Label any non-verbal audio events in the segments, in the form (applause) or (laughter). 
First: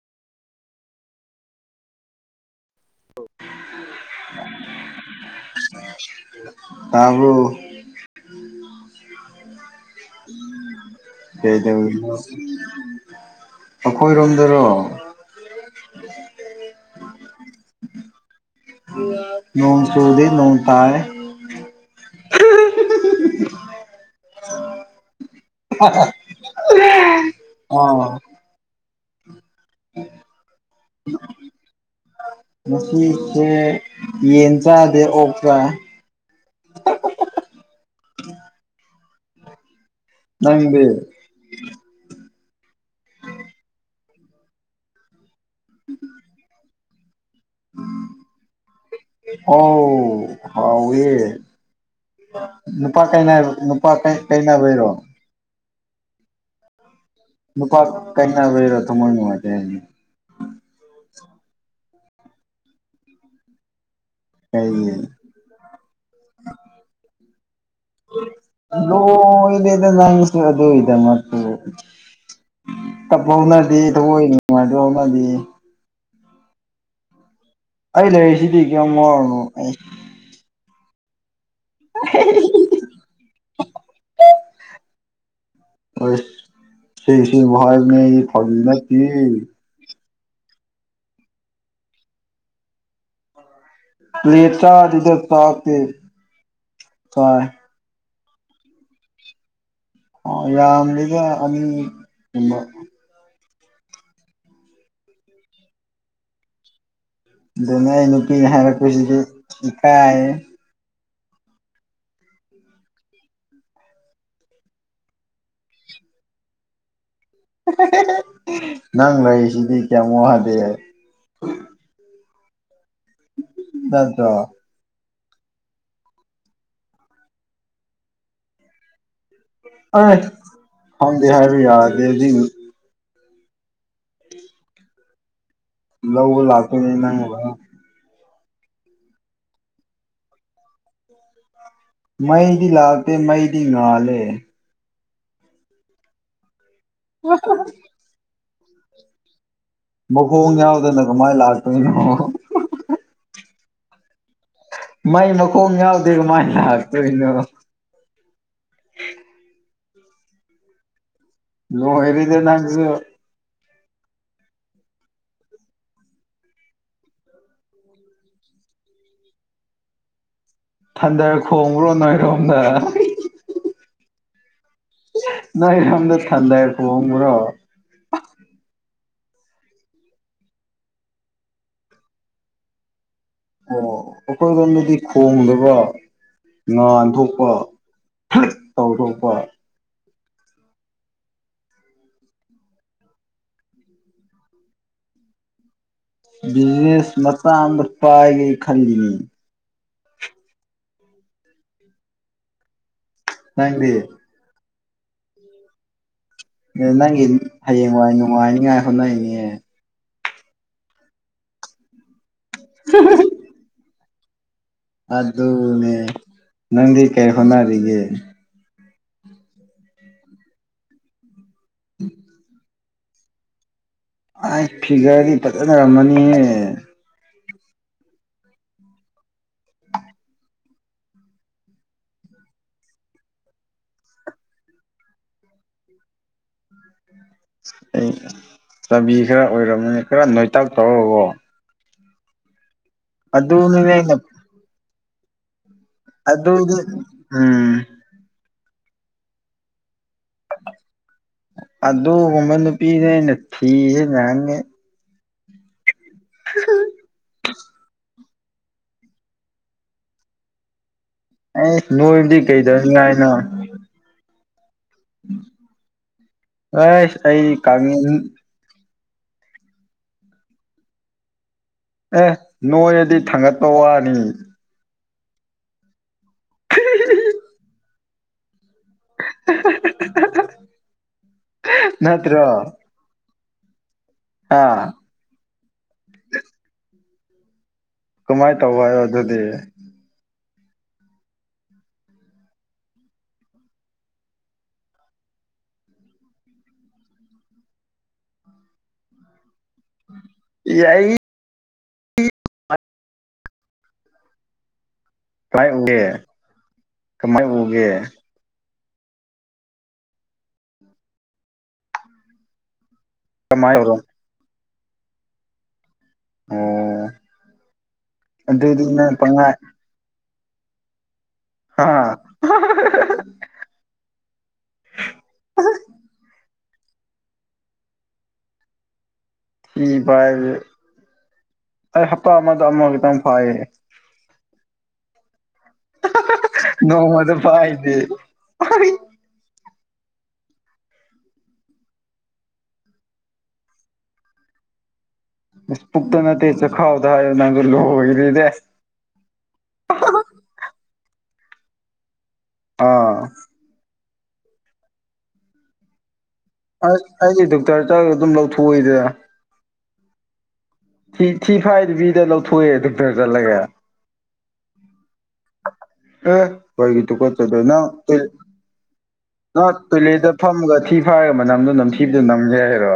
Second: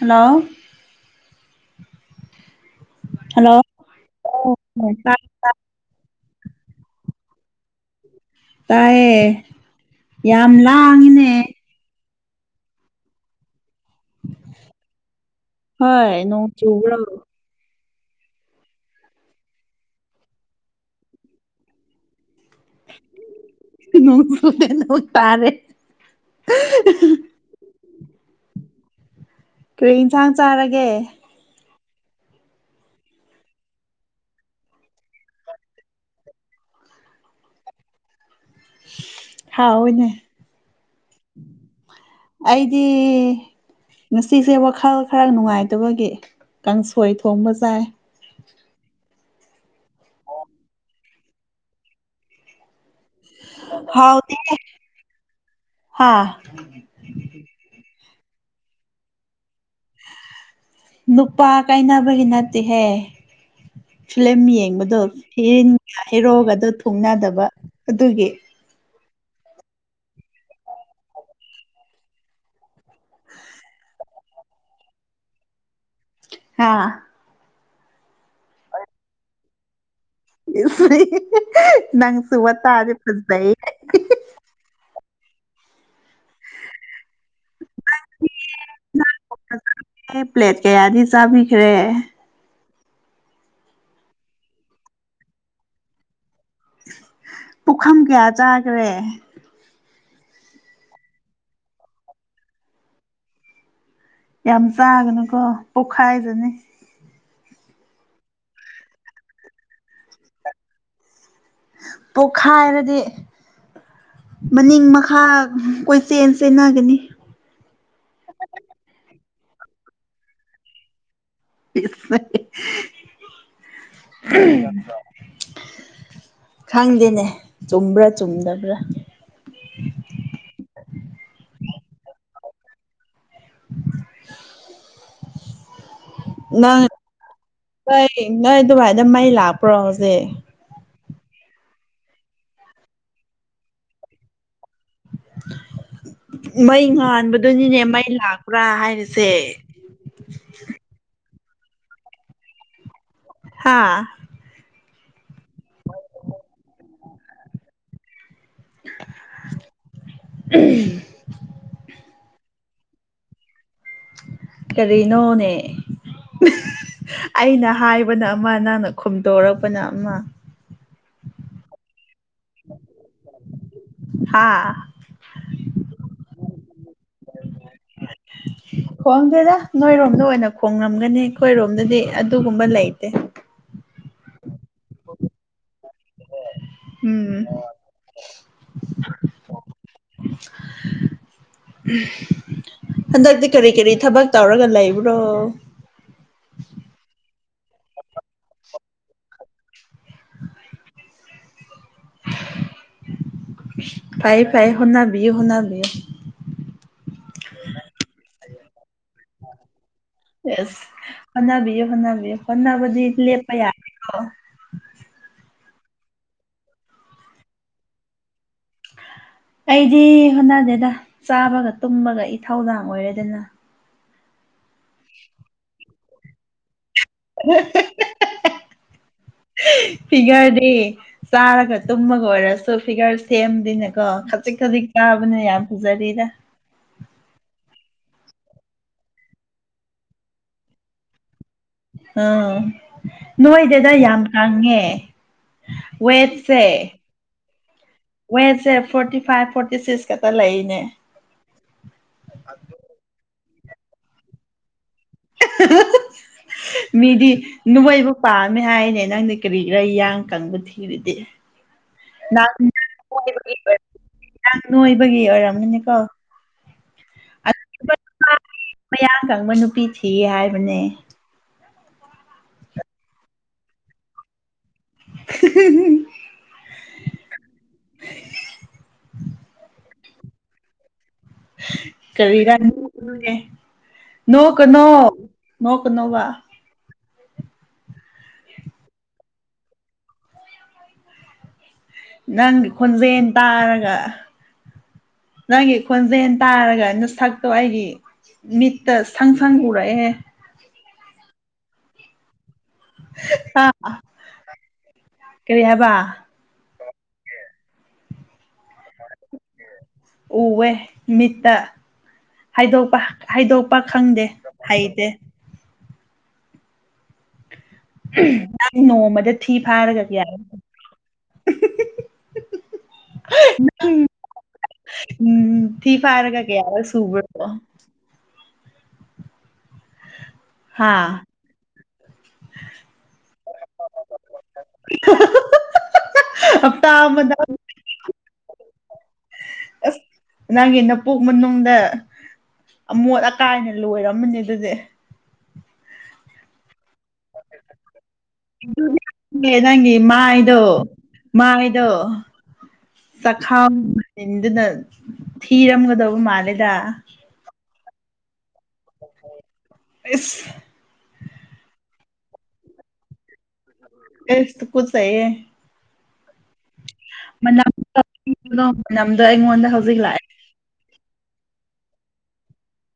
hello hello ꯇꯕꯔꯣ ꯇꯥꯌꯦ ꯌꯥꯝ ꯂꯥꯡꯉꯤꯅꯦ (inaudible) ꯑꯈꯣꯏꯔꯣꯝꯗꯔꯣ ꯍꯣꯏ ꯅꯣꯡ ꯆꯨꯕ꯭ꯔꯣ ꯅꯣꯡ ꯆꯨꯗꯤ ꯅꯣꯡ ꯇꯥꯏ ꯅꯣꯡ ꯆꯨꯗꯦ ꯅꯣꯡ ꯇꯥꯔꯦ ꯑꯥ ꯀꯔꯤ ꯏꯟꯁꯥꯡ ꯆꯥꯔꯒꯦ ꯃꯁꯤꯁꯦ ꯌꯦꯟ ꯆꯥꯗꯦ ꯑꯣꯛ ꯆꯥꯏ (inaudible) ꯍꯥꯎꯑꯦꯅꯦ ꯅꯪꯗꯤ ꯑꯩꯗꯤ ꯉꯁꯤꯁꯦ ꯋꯥꯈꯜ ꯈꯔ ꯅꯨꯡꯉꯥꯏꯇꯕꯒꯤ ꯀꯪ ꯁꯣꯏ ꯊꯣꯡꯕ ꯆꯥꯏ ꯑꯣꯥꯎ ꯍꯥꯎ ꯑꯦ ꯅꯨꯄꯥ ꯀꯩꯅ ꯅꯨꯄꯥ ꯀꯩꯅꯩꯅ ꯑꯣꯏꯔꯣ ꯍꯥꯥ ꯀꯩꯅꯅꯕꯔ ꯊ ꯃꯣꯏꯅꯅꯨꯡꯉ ꯅꯨꯄꯥ ꯀꯥꯏꯅꯕꯒꯤ ꯅꯠꯇꯦꯍꯦ ꯐꯤꯂꯝꯂꯝ ꯀꯩꯒꯤ ꯌꯦꯡꯕꯗꯣ ꯍꯤꯔꯣꯒ ꯑꯗꯨ ꯊꯨꯡꯅꯗꯕ ꯑꯗꯨꯒꯤ ꯑ ꯏꯗ ꯏꯗ ꯅꯪ ꯑꯗꯨꯗꯣ ꯏꯗ ꯃ ꯇꯞ ꯍꯧꯥꯎꯅꯗꯦ ꯊꯑꯣꯏ ꯅꯨꯡꯉꯥꯏ ꯍꯧꯥꯎꯅꯗꯦ ꯍꯥꯥ ꯑꯩ ꯂꯩꯔꯤꯛꯁꯤꯗꯤ ꯀꯌꯥꯝꯝ ꯋꯥꯔꯨꯅꯣ ꯑꯩ ꯅꯪ ꯁꯕ ꯇꯥꯖ ꯐꯗ ꯁꯤꯁꯤꯚꯏ ꯃ ꯊꯕꯤ ꯅꯠꯇ ꯑꯩ ꯄ꯭ꯂꯦꯠ ꯀꯌꯥꯗꯤ ꯆꯥꯕꯤꯈ꯭ꯔꯦ ꯂꯩꯇ ꯏꯗꯔ ꯇꯥꯀꯦ ꯄꯨꯈꯝ ꯀꯌꯥ ꯆꯥꯈ꯭ꯔꯦ ꯑ ꯌꯥꯝꯗꯒ ꯑꯅꯤꯒꯨꯝꯕ ꯌꯥꯝ ꯆꯥꯒꯅꯨꯀꯣ ꯄꯣꯛꯈꯥꯏꯗꯅꯤ ꯑꯗꯨꯅ ꯅꯨꯍꯗꯤ ꯏ ꯀ ꯄꯣꯛꯈꯥꯏ ꯍꯥꯏꯔꯗꯤ ꯃꯅꯤꯡ ꯃꯈꯥ ꯀꯣꯏꯆꯦꯟ ꯆꯦꯟꯅꯒꯅꯤ ꯅꯪ ꯂꯩꯁꯤꯗꯤ ꯀꯌꯥꯃ ꯍꯥꯗꯦ ꯍꯥꯏ ꯅꯠꯇ꯭ꯔꯣ (unintelligible) ꯈꯪꯗꯦꯅꯦ ꯆꯨꯝꯕ꯭ꯔꯥ ꯆꯨꯝꯗꯕ꯭ꯔꯥ ꯑ ꯍ ꯍꯔꯕꯤ ꯌꯥꯗꯦꯗꯤ (unintelligible) ꯂꯧꯕ ꯅꯪ ꯂꯥꯛꯇꯅꯦ ꯅ ꯃ ꯅꯣꯏ ꯅꯣꯏ ꯑꯗꯨꯚꯥꯏꯗ ꯃꯩ ꯂꯥꯛꯄ꯭ꯔꯣ ꯍꯧꯖꯤꯛ ꯃꯩꯗꯤ ꯂꯥꯒꯇ ꯃꯩꯗꯤ ꯉꯅꯥ ꯂꯩ ꯃꯩ ꯉꯥꯟꯕꯗꯨꯅꯤꯅꯦ ꯃꯩ ꯂꯥꯛꯄ꯭ꯔꯥ ꯍꯥꯏꯔꯤꯁꯦ ꯃꯈꯣꯡ ꯌꯥꯎꯗꯅ ꯀꯃꯥꯏ ꯂꯥꯛꯇꯣꯏꯅꯣ ꯍꯥꯥ ꯃꯥꯏ ꯃ ꯃꯈꯣꯡ ꯌꯥꯎꯗ ꯃꯥꯥꯏ ꯂꯥꯛ ꯇꯅ (unintelligible) ꯂ ꯍꯔꯤꯗ ꯅꯪꯁꯨ ꯀꯔꯤꯅꯣꯅꯦ ꯑꯩꯅ ꯍꯥꯏꯕꯅ ꯑꯃ ꯅꯪꯅ ꯈꯨꯝꯗꯣꯔꯛꯄꯅ ꯑꯃ ꯊꯟꯗꯔ ꯈꯣꯡꯕ꯭ꯔꯣ ꯅꯣꯏꯔꯣꯝꯗ ꯍꯥꯥ ꯅꯔꯝꯗ ꯊꯥꯥꯟꯗꯥꯏꯈ ꯑꯨꯝ꯭ꯔꯣ (unintelligible) ꯈꯣꯡꯗꯦꯗ ꯅꯣꯏꯔꯣꯝꯗ ꯑꯣꯏꯅ ꯈꯣꯡꯡꯂꯝꯒꯅꯤ ꯑꯩꯈꯣꯏꯔꯣꯝꯗꯗꯤ ꯑꯗꯨꯒꯨꯝꯕ ꯂꯩꯇꯦ ꯑꯣ ꯑꯩꯈꯣꯏ ꯂꯣꯟꯝꯗꯗꯤ ꯈꯣꯡꯗꯕ ꯎꯝ ꯉꯟꯊꯣꯛꯄ ꯇꯧꯊꯣꯛꯄ (unintelligible) ꯍꯟꯗꯛꯇꯤ ꯀꯔꯤ ꯀꯔꯤ ꯊꯕꯛ ꯇꯧꯔꯒ ꯂꯩꯕ꯭ꯔꯣ ꯕꯤꯖꯤꯅꯦꯁ ꯃꯇꯥꯡꯗ ꯄꯥꯏꯒꯦ ꯈꯜꯂꯤꯅꯤ ꯅꯪꯗꯤ ꯐꯥꯏ ꯐꯥꯏ ꯍꯨꯅꯥꯕꯤ ꯍꯨꯅꯥꯕꯤ ꯅꯪꯒꯤ ꯍꯌꯦꯡꯋꯥꯏ ꯅꯨꯡꯉꯥꯏꯅꯤꯉꯥꯏ ꯍꯣꯠꯅꯔꯤꯅꯦ ꯌꯦꯁ ꯐꯅꯥꯕꯤꯌ ꯐꯅꯥꯕꯤꯌꯣ ꯐꯅꯕꯗꯤ ꯂꯦꯞꯄ ꯌꯥꯔ ꯑꯗꯨꯅꯦ ꯅꯪ ꯀꯥꯏ ꯍꯣꯅꯔꯤꯒ ꯑꯩꯗꯤ ꯍꯣꯠꯅꯗꯦꯗ ꯆꯥꯕꯒ ꯇꯨꯝꯕꯒ ꯏꯊꯧꯗꯥꯡ ꯑꯣꯏꯔꯦꯗꯅ ꯑꯩ ꯐꯤꯒꯔꯗꯤ ꯐꯖꯅꯔꯝꯃꯅꯤꯍꯦ (unintelligible) ꯐꯤꯒꯔꯗꯤ ꯆꯥꯔꯒ ꯇꯨꯝꯃꯒ ꯑꯣꯏꯔꯁꯨ ꯐꯤꯒꯔ ꯁꯦꯝꯗꯅꯦꯀꯣ ꯀꯗꯤ ꯀꯥꯕꯅꯦ ꯌꯥꯝ ꯄꯨꯖꯔꯤꯗ ꯑꯩ ꯆꯥꯕꯤ ꯈꯔ ꯑꯣꯏꯔꯝꯃꯅꯤ ꯈꯔ ꯅꯣꯏꯇꯥꯛ ꯇꯧꯔꯕꯣ ꯑꯥ ꯅꯣꯏꯗꯗ ꯑꯩꯅ ꯌꯥꯝ ꯀꯪꯉꯦ ꯑꯗꯨꯗꯤ ꯋꯦꯠꯁꯦ ꯎꯝ ꯋꯦꯠꯁꯦ ꯐꯣꯔꯇꯤ ꯐꯥꯏꯚ ꯐꯣꯔꯇꯤ ꯁꯤꯛꯁ ꯈꯛꯇ ꯂꯩꯅꯦ ꯑꯗꯨꯒꯨꯝꯕ ꯅꯨꯄꯤꯁꯦ ꯑꯩꯅ ꯊꯤꯖꯦ ꯌꯥꯒꯦ ꯃꯤꯗꯤ ꯅꯣꯡꯃꯩꯕꯨ ꯄꯥꯝꯃꯦ ꯍꯥꯏꯅꯦ ꯅꯪꯗꯤ ꯀꯔꯤ ꯈꯔ ꯏꯌꯥꯡ ꯀꯪꯕ ꯊꯤꯕꯗꯤ ꯑꯩꯁ ꯅꯣꯏꯕꯗꯤ ꯅ ꯀꯩꯗꯧꯅꯤꯡꯉꯥꯏꯅꯣ ꯅꯣꯏꯕꯒꯤ ꯑꯣꯏꯔꯝꯅꯤꯅꯦꯀꯣ ꯍ ꯑꯩ ꯀꯃꯤ ꯃꯌꯥ ꯀꯪꯕ ꯅꯨꯄꯤ ꯊꯤ ꯍꯥꯏꯕꯅꯦ ꯑꯦ ꯅꯣꯏ ꯑꯗꯨꯗꯤ ꯊꯥꯡꯒꯠꯄ ꯋꯥꯅꯤ (unintelligible) (unintelligible) (unintelligible) ꯀꯔꯤ ꯅꯠꯇ꯭ꯔꯣ ꯔꯅꯤꯦ ꯅꯣꯛ ꯑꯥ ꯀꯅꯣ ꯅꯣꯛ ꯀꯅꯣꯕ ꯀꯃꯥꯏꯅ ꯇꯧꯕ ꯍꯥꯏꯣ ꯑꯗꯨꯗꯤ ꯅꯪꯒꯤ ꯈꯣꯟꯖꯦꯜ ꯇꯥꯔꯒ ꯅꯪꯒꯤ ꯈꯣꯟꯖꯦꯜ ꯇꯥꯔꯒ ꯅ ꯁꯛꯇꯣ ꯑꯩꯒꯤ ꯃꯤꯠꯇ ꯁꯪ ꯐꯪꯒꯨꯔ ꯑꯦꯦ ꯌꯥꯏ ꯑꯥ ꯀꯃꯥꯏ ꯎꯒꯦ ꯀꯃꯥꯏ ꯎꯕꯒꯦ ꯎꯑꯦ ꯃꯤꯠꯇ ꯍꯥꯏꯗꯣꯛꯄ ꯀꯃꯥꯏ ꯍꯥꯏꯗꯣꯛꯄ ꯇꯧꯔꯣ ꯈꯪꯗꯦ ꯍꯥꯏꯩꯗꯦ ꯑꯣ ꯅꯪ ꯅꯣꯡꯃꯗ ꯊꯤ ꯐꯥꯔꯒꯁꯨ ꯌꯥꯔꯦ ꯑ ꯎꯝ ꯊꯤ ꯐꯔꯒ ꯀꯔ ꯁꯨꯕꯔꯣ ꯏ ꯚꯥꯏ ꯍꯥ ꯑꯩ ꯍꯞꯇꯥ ꯑꯃꯗ ꯑꯃ ꯈꯤꯇꯪ ꯐꯥꯏꯌꯦ (unintelligible) ꯍꯞꯇꯥ ꯅꯣꯡꯃꯗ ꯑꯃꯗ ꯄꯥꯏꯅꯦꯦ ꯑꯁ ꯅꯪꯒꯤ ꯅꯄꯣꯛ ꯃꯅꯨꯡꯗ ꯑꯃꯣꯠ ꯑꯀꯥꯏꯅ ꯂꯣꯏꯔꯝꯃꯅꯤ ꯑꯗꯨꯗꯤ ꯄꯨꯛꯛꯇꯅ ꯆ ꯈꯥꯎ ꯊ ꯅꯪꯒꯔ ꯂꯣ ꯅꯪꯒꯤ ꯃꯥ ꯏꯣ ꯃꯥ ꯏꯣ ꯑꯥ ꯆꯈꯥꯎꯗꯨꯅ ꯊꯤꯔꯝꯒꯗꯕ ꯃꯥꯜꯂꯦ ꯑ ꯍꯥꯏ ꯊ ꯇꯔ ꯆ ꯑꯗꯨꯝ ꯂꯧꯊ ꯑ ꯊꯤ ꯊꯤ ꯐꯥꯏꯗꯨꯕꯤꯗ ꯂꯧꯊꯣꯛꯑꯦ ꯑꯗꯨꯇꯔ ꯆꯠꯂꯒꯦ ꯑꯁ ꯇꯨꯀꯠꯆꯩꯌꯦ ꯑꯦ ꯑꯩꯣꯏꯒꯤꯗꯨꯨ ꯀꯣꯠꯆꯗꯣꯏ ꯃꯅꯝꯗꯣ ꯃꯅꯝꯗꯣ ꯑꯩꯉꯣꯟꯗ ꯅꯪꯪ ꯍꯧꯖꯤꯛ ꯂꯥꯛꯑꯦ ꯇꯂꯦꯗ ꯐꯝꯃꯒ ꯊꯤ ꯐꯒ ꯃꯅꯝꯗꯨꯣ ꯅꯝꯊꯤꯗꯨ ꯅꯝꯒꯦ ꯍꯥꯏꯔꯣ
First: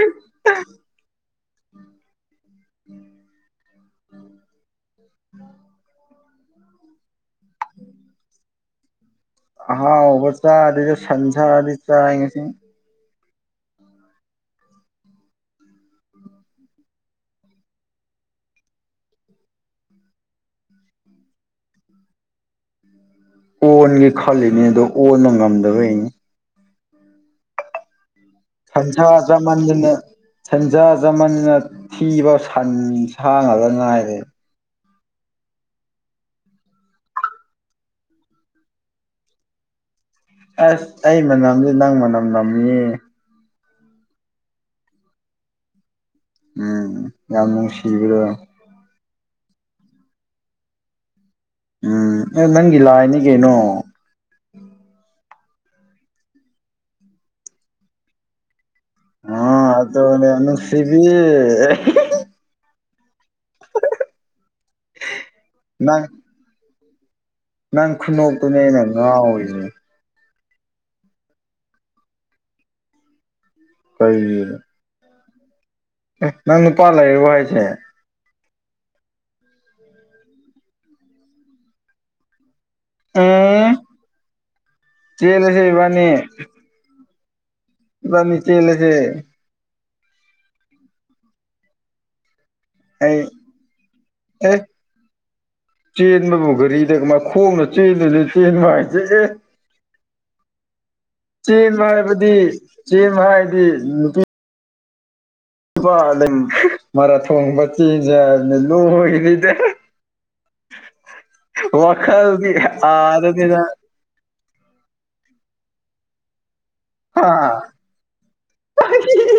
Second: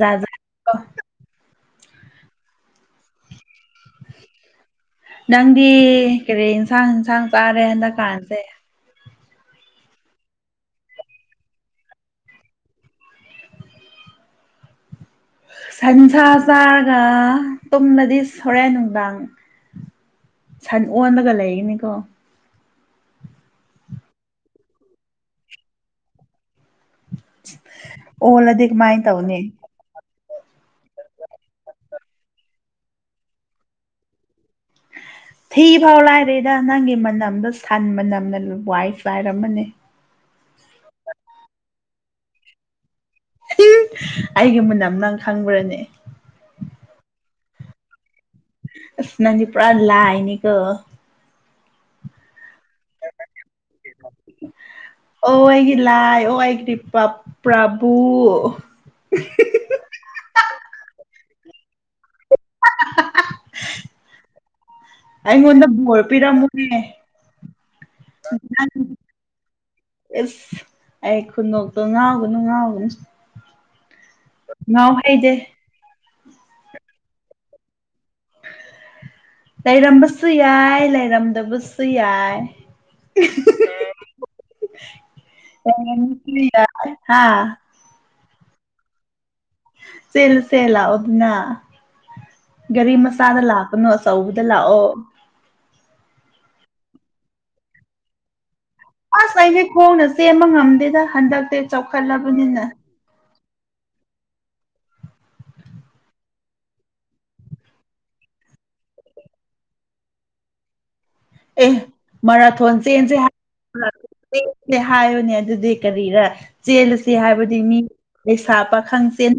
ꯌꯥꯖ ꯎꯝ ꯎꯝ ꯎꯝ ꯅꯪꯗꯤ ꯀꯔꯤ ꯌꯦꯟꯁꯥꯡ ꯏꯟꯁꯥꯡ ꯆꯥꯔꯦ ꯍꯟꯗꯛꯀꯥꯟꯁꯦ ꯑ ꯑꯣꯕ ꯆ ꯑꯗꯨ ꯑꯗꯨꯗ ꯁꯟꯖꯥꯗꯤ ꯆ ꯉꯁꯤ ꯁꯟꯁꯥ ꯆꯥꯔꯒ ꯇꯨꯝꯂꯗꯤ ꯁꯣꯔꯦꯟ ꯅꯨꯡꯗꯥꯡ ꯁꯟ ꯑꯣꯟꯂꯒ ꯂꯩꯒꯅꯤꯀꯣ ꯑꯣꯟꯒꯦ ꯈꯜꯂꯤꯅꯦ ꯑꯗꯣ ꯑꯣꯕ ꯉꯝꯗꯕꯩꯅꯤ (unintelligible) ꯀꯃꯥꯏꯅ ꯊꯟꯊ ꯆ ꯇꯧꯅꯤ ꯃꯥꯟꯖꯅ ꯁꯟꯖꯥ ꯖꯃꯟꯅ ꯊꯤꯕ ꯁꯟ ꯁꯥꯡꯉꯒ ꯉꯅꯥꯏꯔꯦ ꯊꯤ ꯐꯥꯎ ꯂꯥꯏꯔꯦꯗ ꯅꯪꯒꯤ ꯃꯅꯝꯗꯣ ꯁꯟ ꯃꯅꯝꯅ ꯋꯥꯏꯁꯨꯥꯏꯔꯝꯃꯅꯦ ꯑꯁ ꯑꯩ ꯃꯅꯝꯗꯤ ꯅꯪ ꯃꯅꯝ ꯅꯝꯃꯤ ꯑꯩꯒ ꯃꯨꯅꯝ ꯅꯪ ꯈꯪꯕ꯭ꯔꯅꯦ ꯎꯝ ꯌꯥꯝ ꯅꯨꯡꯁꯤꯕꯤ꯭ꯔꯣ ꯅꯗꯤ ꯄꯨꯔꯥ ꯂꯑꯅꯤ ꯀꯣ ꯎꯝ ꯑꯦ ꯅꯪꯒꯤ ꯂꯥꯛꯑꯅꯤ ꯀꯩꯅꯣ ꯑꯣ ꯑꯩꯒꯤ ꯂꯥꯏ ꯑꯣ ꯑꯩꯒꯤꯗꯤ ꯄ꯭ꯔꯚꯨ ꯑ ꯑ ꯇꯁꯤꯕꯤ ꯑꯩꯉꯣꯟꯗ ꯕꯣꯔ ꯅꯪ ꯄꯤꯔꯝꯃꯨꯅꯦ ꯅꯪ ꯈꯨꯟꯗꯣꯛꯇꯨꯅꯦꯅ ꯉꯥꯎꯔꯤꯅꯦ ꯑꯁ ꯑꯩ ꯈꯨꯗꯣꯛꯇꯣ ꯉꯥꯎꯒꯅꯨ ꯉꯥꯎꯒꯅꯨ ꯀꯩꯒꯤꯅꯣ ꯉꯎ ꯍꯩꯗꯦ ꯅꯪ ꯅꯨꯄꯥꯂ ꯍꯥꯏꯁꯦ ꯂꯩꯔꯝꯕꯁꯨ ꯌꯥꯏ ꯂꯩꯔꯝꯗꯕꯁꯨ ꯌꯥꯏ ꯎꯝ ꯆꯦꯜꯂꯁꯦ ꯏꯕꯥꯅꯤ ꯍꯥꯥ ꯕꯥ ꯅꯅꯤꯆꯦ ꯏꯂꯁꯦ ꯆꯂ ꯆꯦꯂ ꯑꯣꯗꯅ ꯒꯥꯔꯤ ꯑꯩ ꯃꯆꯥꯗ ꯂꯥꯛꯄꯅꯣ ꯑꯆꯧꯕꯗ ꯑꯦ ꯂꯥꯛꯑꯣ ꯆꯦꯟꯕꯕꯨ ꯘꯔꯤꯗꯥꯏ ꯈꯣꯡꯅ ꯆꯦꯟꯗꯅ ꯆꯦꯟꯕ ꯍꯥꯏ ꯑꯁ ꯑꯩꯗꯤ ꯈꯣꯡꯅ ꯆꯦꯟꯕ ꯉꯝꯗꯦꯗ ꯍꯟꯗꯛꯇꯤ ꯆꯦꯟ ꯍꯥꯏꯕꯗꯤ ꯆꯥꯎꯈꯠꯂꯕꯅꯤꯅ ꯆꯦꯟ ꯍꯥꯏ (unintelligible) ꯋꯥ ꯃꯥꯔ ꯊꯣꯡꯣꯡꯕ ꯆꯤꯖ ꯂꯨ ꯍꯣꯏ ꯂꯤꯗꯦ (unintelligible) ꯑꯦ ꯋꯥꯈꯜꯗꯤ ꯃꯔꯥꯊꯣꯟ ꯆꯦꯟꯁꯦ ꯑꯥꯗꯅꯤꯅ ꯆꯦ ꯍꯥꯏꯌꯨꯅꯦ ꯑꯗꯨꯗꯤ ꯀꯔꯤꯔ ꯆꯦꯜꯂꯁꯤ ꯍꯥ ꯍꯥꯏꯕꯗꯤ ꯃꯤ ꯂꯩꯩꯁꯥ ꯄꯥꯈꯪ ꯆꯦꯟ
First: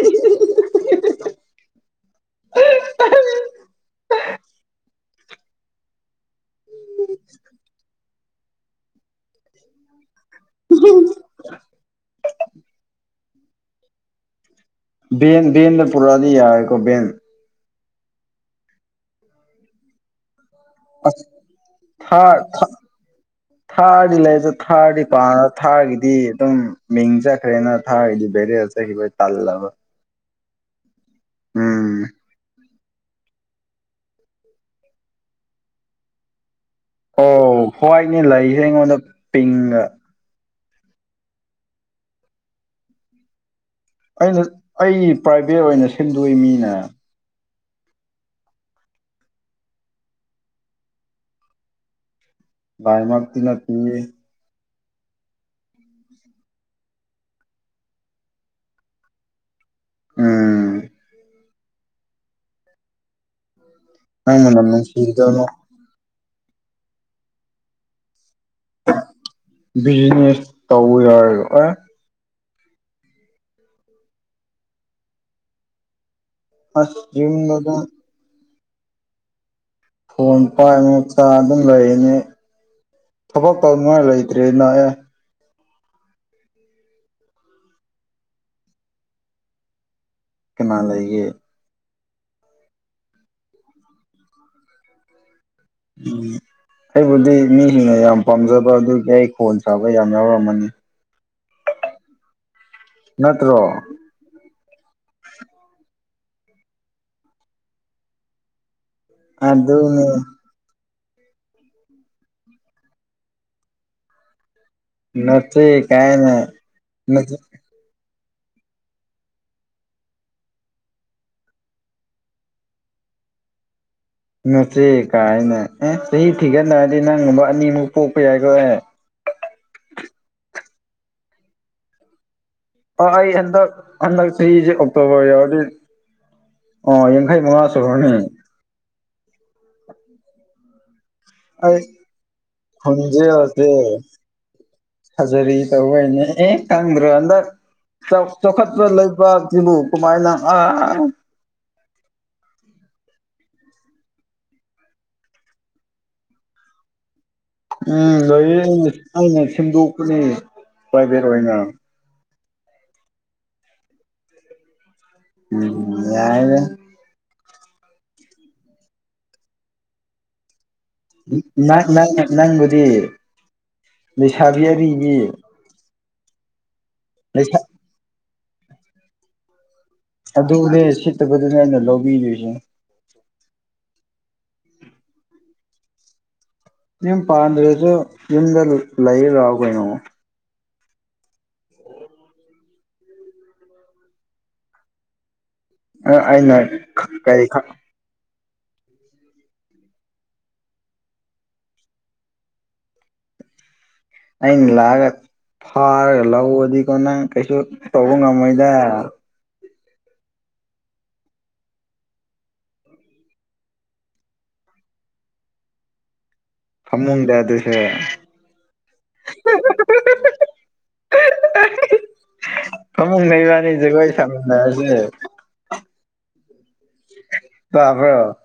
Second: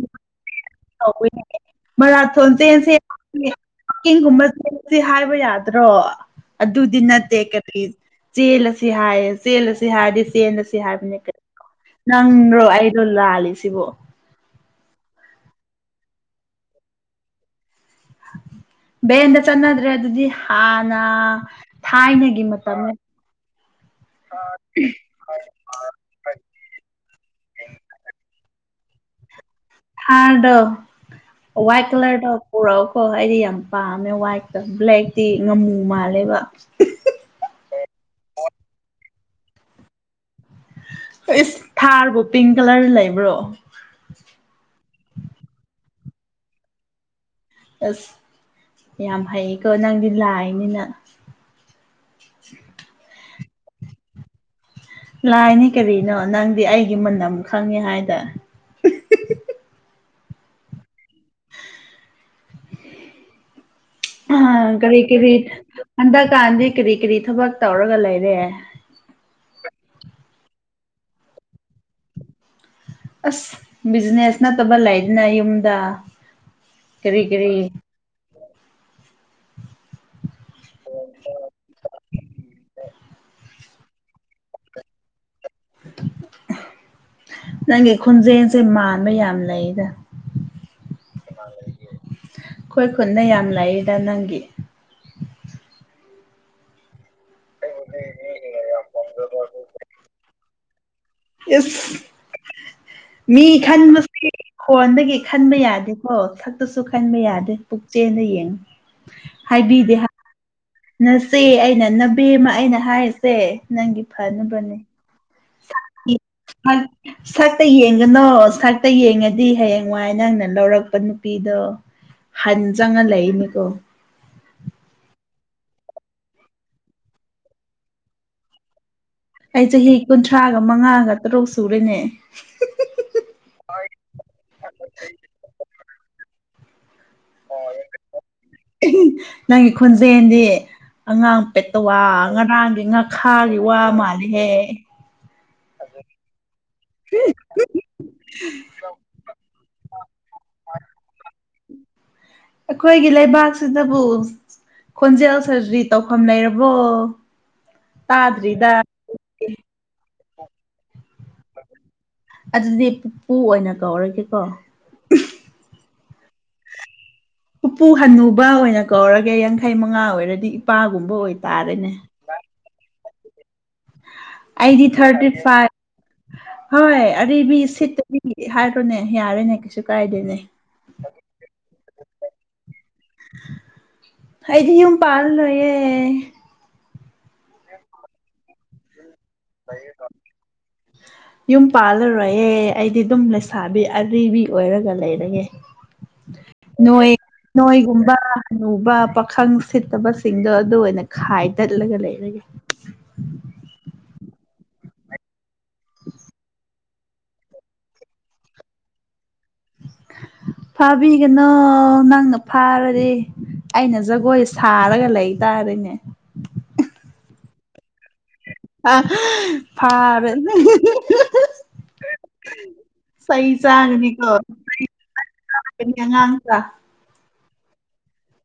ꯃꯔꯥꯊꯣꯟ ꯆꯁꯦ ꯍꯥꯏꯕ ꯌꯥꯗ꯭ꯔꯣ ꯑꯗꯨꯗꯤ ꯅꯠꯇꯦ ꯀꯔꯤ ꯆꯦꯜꯂ ꯑꯁꯤ ꯍꯥꯏꯌꯦ ꯆꯦꯜꯂ ꯁꯤ ꯍꯥꯏꯔꯗꯤ ꯆꯦꯟꯗ ꯁꯤ ꯍꯥꯏꯕꯅꯦ ꯀ ꯅꯪ꯭ꯔꯣ ꯑꯩꯗꯣ ꯂꯥꯜꯂꯤ ꯁꯤꯕꯣ ꯟꯗ ꯄꯨꯔꯥꯅꯤ ꯍꯥꯏ ꯀꯧꯕ ꯦꯟ ꯕꯗ ꯆꯟꯗ꯭ꯔꯦ ꯑꯗꯨ ꯑꯗꯨꯗꯤ ꯅ ꯑꯁ ꯊꯥꯏꯅꯒꯤ ꯊꯥꯔ ꯊꯥ ꯃꯇꯝꯅꯤ ꯊꯥꯔꯗꯤ ꯂꯩꯁꯨ ꯊꯥꯔꯗꯤ ꯄꯥ ꯊꯥꯔꯒꯤꯗꯤ ꯑꯗꯨꯝ ꯃꯤꯡ ꯆꯠꯈ꯭ꯔꯦꯅ ꯊꯥꯔꯒꯤꯗꯤ ꯕꯦꯔꯦ ꯍ ꯇꯥꯂꯝꯕ ꯔꯗ ꯋꯥꯏꯠ ꯎꯝ ꯀꯂꯔꯗ ꯄꯔꯣ ꯀꯣ ꯑꯩꯗꯤ ꯌꯥꯝ ꯄꯥꯝꯃꯦ ꯋꯥꯏꯠꯇꯣ ꯕ꯭ꯂꯦꯛꯇꯤ ꯉꯥꯃꯨ ꯃꯥꯜꯂꯦꯕ ꯑꯣ ꯍ꯭ꯋꯥꯏꯠꯅꯦ ꯂꯩꯁꯦ ꯑꯩꯉꯣꯟꯗ ꯄꯤꯡꯒ ꯑꯦꯁ ꯊꯥꯔꯕꯨꯣ ꯄꯤꯡ ꯀꯂꯔ ꯂꯩꯕ꯭ꯔꯣ ꯑꯩꯅ ꯑꯩ ꯄ꯭ꯔꯥꯏꯚꯦꯠ ꯑꯣꯏꯅ ꯁꯦꯝꯟꯗꯣꯛ ꯃꯤꯅ ꯑꯁ ꯌꯥꯝ ꯍꯩꯌꯦꯀꯣ ꯅꯪꯗꯤ ꯂꯥꯏꯅꯤꯅ ꯚꯏ ꯃꯥꯔꯇꯅ ꯇ ꯂꯥꯏꯅꯤ ꯀꯔꯤꯅꯣ ꯅꯪꯗꯤ ꯑꯩꯒꯤ ꯃꯝ ꯈꯪꯉꯦ ꯍꯥꯏꯗꯅ ꯎꯝ ꯅꯪ ꯃꯅꯝ ꯀꯔꯤ ꯀꯔꯤ ꯅꯨꯡꯁꯤꯕꯗꯧꯅ ꯍꯟꯗꯛꯀꯥꯟꯗꯤ ꯀꯔꯤ ꯀꯔꯤ ꯊꯕꯛ ꯇꯧꯔꯒ ꯂꯩꯔꯦ ꯕꯤꯖꯤꯅꯦꯁ ꯇꯧꯋꯤ ꯌꯥꯔ ꯑꯦ ꯑꯁ ꯕꯤꯖꯤꯅꯦꯁ ꯅꯠꯇꯕ ꯂꯩꯗꯅ ꯌꯨꯝꯗ ꯑꯁ ꯀꯔꯤ ꯖꯤꯝ ꯀꯔꯤ ꯂꯗ ꯐꯣꯟ ꯄꯥꯏ ꯃꯆꯥ ꯑꯗꯨꯝ ꯂꯩꯅꯤ ꯊꯕꯛ ꯁꯃꯥꯏꯂꯩꯇ꯭ꯔꯤ ꯏ ꯅꯦ ꯅꯪꯒꯤ ꯈꯣꯟꯖꯦꯜꯁꯦ ꯃꯥꯟꯕ ꯌꯥꯝ ꯂꯩꯗ ꯀꯃ ꯂꯩꯌꯦ ꯑꯩꯣꯏ ꯈꯨꯅ ꯌꯥꯝ ꯂꯩꯔꯤꯗ ꯅꯪꯒꯤ ꯎꯝ ꯑꯩꯕꯨꯗꯤ ꯃꯤꯁꯤꯡꯅ ꯌꯥꯝ ꯄꯥꯝꯖꯕ ꯑꯗꯨꯒꯤ ꯑꯩ ꯈꯣꯟ ꯁꯥꯕ ꯌꯥꯝ ꯌꯥꯎꯔꯝꯃꯅꯤ ꯏꯁ ꯃꯤ ꯅꯠꯇ꯭ꯔꯣ ꯈꯟꯁꯦ ꯍꯣꯟꯗꯒꯤ ꯈꯟꯕ ꯌꯥꯗꯦꯀꯣ ꯁꯛꯇꯁꯨ ꯈꯟꯕ ꯌꯥꯗꯦ ꯄꯨꯛꯆꯦꯗ ꯌꯦꯡꯉꯨ ꯑꯗꯨ ꯍꯥꯏꯕꯤꯗꯦ ꯑꯗꯨꯅꯦ ꯅꯆꯦ ꯑꯩꯅ ꯅꯕꯦꯝꯃ ꯑꯩꯅ ꯍꯥꯏꯔꯤꯁꯦ ꯅꯪꯒꯤ ꯐꯅꯕꯅꯦ ꯅꯆꯦ ꯀꯥꯏꯅ ꯁꯠꯇ ꯌꯦ ꯀꯅꯣ ꯁꯛꯇ ꯌꯦꯡꯉꯗꯤ ꯍꯌꯦꯡꯋꯥꯏ ꯅꯪꯅ ꯂꯧꯔꯛꯄ ꯅꯨꯄꯤꯗꯣ ꯍꯟ ꯆꯪꯉ ꯂꯩꯅꯤꯀꯣ ꯅꯣꯠꯁꯦ ꯀꯥꯏꯅ ꯑꯦ ꯆꯍꯤ ꯊꯤꯒꯠꯅꯔꯗꯤ ꯅꯪꯒꯨꯝꯕ ꯑꯅꯤꯃꯨꯛ ꯄꯣꯛꯄ ꯌꯥꯏꯀꯣ ꯑꯦ ꯑꯩ ꯆꯍꯤ ꯀꯨꯟꯊ꯭ꯔꯥꯒ ꯃꯉꯥꯒ ꯇꯔꯨꯛ ꯁꯨꯔꯅꯦ ꯑ ꯑꯩ ꯍꯟꯗꯛ ꯍꯟꯗꯛ ꯆꯍꯤꯁꯦ ꯑꯣꯛꯇꯣꯕꯔ ꯌꯧꯔꯗꯤ ꯑꯣ ꯌꯥꯡꯈꯩ ꯃꯉꯥ ꯁꯨꯈ꯭ꯔꯅꯤ ꯅꯪꯒꯤ ꯈꯨꯣꯟꯖꯗꯤ ꯑꯉꯥꯡ ꯑꯩ ꯄꯦꯠꯇꯋꯥ ꯉꯔꯥꯡꯒꯤ ꯉꯥꯈꯥꯒꯤ ꯋꯥ ꯃꯥꯜꯂꯤꯍꯦ ꯐꯖꯔꯤ ꯇꯧꯕꯅꯦ ꯑꯦ ꯈꯪꯗ꯭ꯔꯣ ꯍꯟꯗꯛ ꯆꯥꯎꯈꯠꯄ ꯂꯩꯕ ꯁꯤꯕꯨꯨ ꯀꯃꯥꯏꯅ ꯑꯥ ꯑꯩꯈꯣꯏꯒꯤ ꯂꯩꯕꯥꯛꯁꯤꯗꯕꯨ ꯈꯣꯟꯖꯦꯜ ꯁꯔꯖꯔꯤ ꯇꯧꯐꯝ ꯂꯩꯔꯕꯣ ꯎꯝ ꯂꯩꯌꯦ ꯇꯥꯗ꯭ꯔꯤꯗ ꯑꯩꯅ ꯁꯦꯝꯗꯣꯛꯄꯅꯤ ꯄ꯭ꯔꯥꯏꯚꯦꯠ ꯑꯣꯏꯅ ꯑꯗꯨꯗꯤ ꯄꯨꯄꯨ ꯑꯣꯏꯅ ꯀꯧꯔꯒꯦꯀꯣ ꯎꯝ ꯌꯥꯔꯔ ꯍꯄꯨ ꯍꯟꯅꯨꯕ ꯑꯣꯏꯅ ꯀꯧꯔꯒꯦ ꯌꯥꯡꯈꯩ ꯃꯉꯥ ꯑꯣꯏꯔꯗꯤ ꯅꯨꯄꯥꯒꯨꯝꯕ ꯅꯪ ꯑꯣꯏꯇꯥꯔꯦꯅꯦ ꯅꯪ ꯅꯪꯕꯨꯗꯤ ꯂꯩꯁꯥꯕꯤ ꯑꯩꯗꯤ ꯑꯔꯤꯕꯤ ꯊꯥꯔꯇꯤ ꯐꯥꯏꯚ ꯍꯣꯏ ꯂꯩꯁꯥ ꯑꯔꯤꯕꯕꯤ ꯁꯤꯠꯇꯗꯤ ꯍꯥꯏꯔꯣꯅꯦ ꯌꯥꯔꯦꯅꯦ ꯀꯩꯁꯨ ꯀꯥꯏꯗꯦꯅꯦ ꯑꯗꯨꯅꯦ ꯁꯤꯠꯇꯕꯗꯨꯅꯦ ꯑꯩꯅ ꯂꯧꯕꯤꯗꯣꯏꯁꯦ ꯑꯩꯗꯤ ꯌꯨꯝ ꯄꯥꯜꯂꯌꯦꯦ ꯌꯨꯝ ꯄꯥꯟꯝꯗ꯭ꯔꯁꯨ ꯌꯨꯝꯗ ꯂꯩ ꯂꯥꯛꯑꯣ ꯀꯩꯅꯣ ꯌꯨꯝ ꯄꯥꯜꯂꯔꯣꯏꯍꯦ ꯑꯩꯗꯤ ꯑꯗꯨꯝ ꯂꯩꯁꯥꯕꯤ ꯑꯤ ꯑꯣꯏꯔꯒ ꯂꯩꯔꯒꯦ ꯑꯩꯅ ꯅꯣꯏ ꯀꯩ ꯅꯣꯏꯒꯨꯝꯕ ꯅꯨꯕ ꯄꯥꯈꯪ ꯁꯤꯠꯇꯕꯁꯤꯡꯗꯣ ꯑꯗꯨ ꯑꯣꯏꯅ ꯈꯥꯏꯗꯠꯂꯒ ꯂꯩꯔꯒꯦ (inaudible) ꯑ ꯂꯥꯛꯑꯒ ꯐꯔꯒ ꯂꯧ ꯑꯗꯣ ꯅꯪ ꯀꯩꯁꯨ ꯇꯧꯕ ꯉꯝꯃꯣꯏꯗ ꯐꯥꯕꯤꯒꯅꯣ ꯅꯪꯅ ꯐꯥꯔꯗꯤ ꯑꯩꯅ ꯖꯒꯣꯏ ꯁꯥꯔꯒ ꯂꯩꯇꯥꯔꯦꯅꯦ ꯐꯃꯨꯡꯗ ꯑꯗꯨꯁꯦ ꯑ ꯐꯕ ꯀꯃꯛ ꯅꯕꯅꯤ ꯒꯏ ꯁꯃꯁꯦ ꯀꯅꯤ ꯑꯉꯥꯡ ꯀ ꯇꯕ꯭ꯔ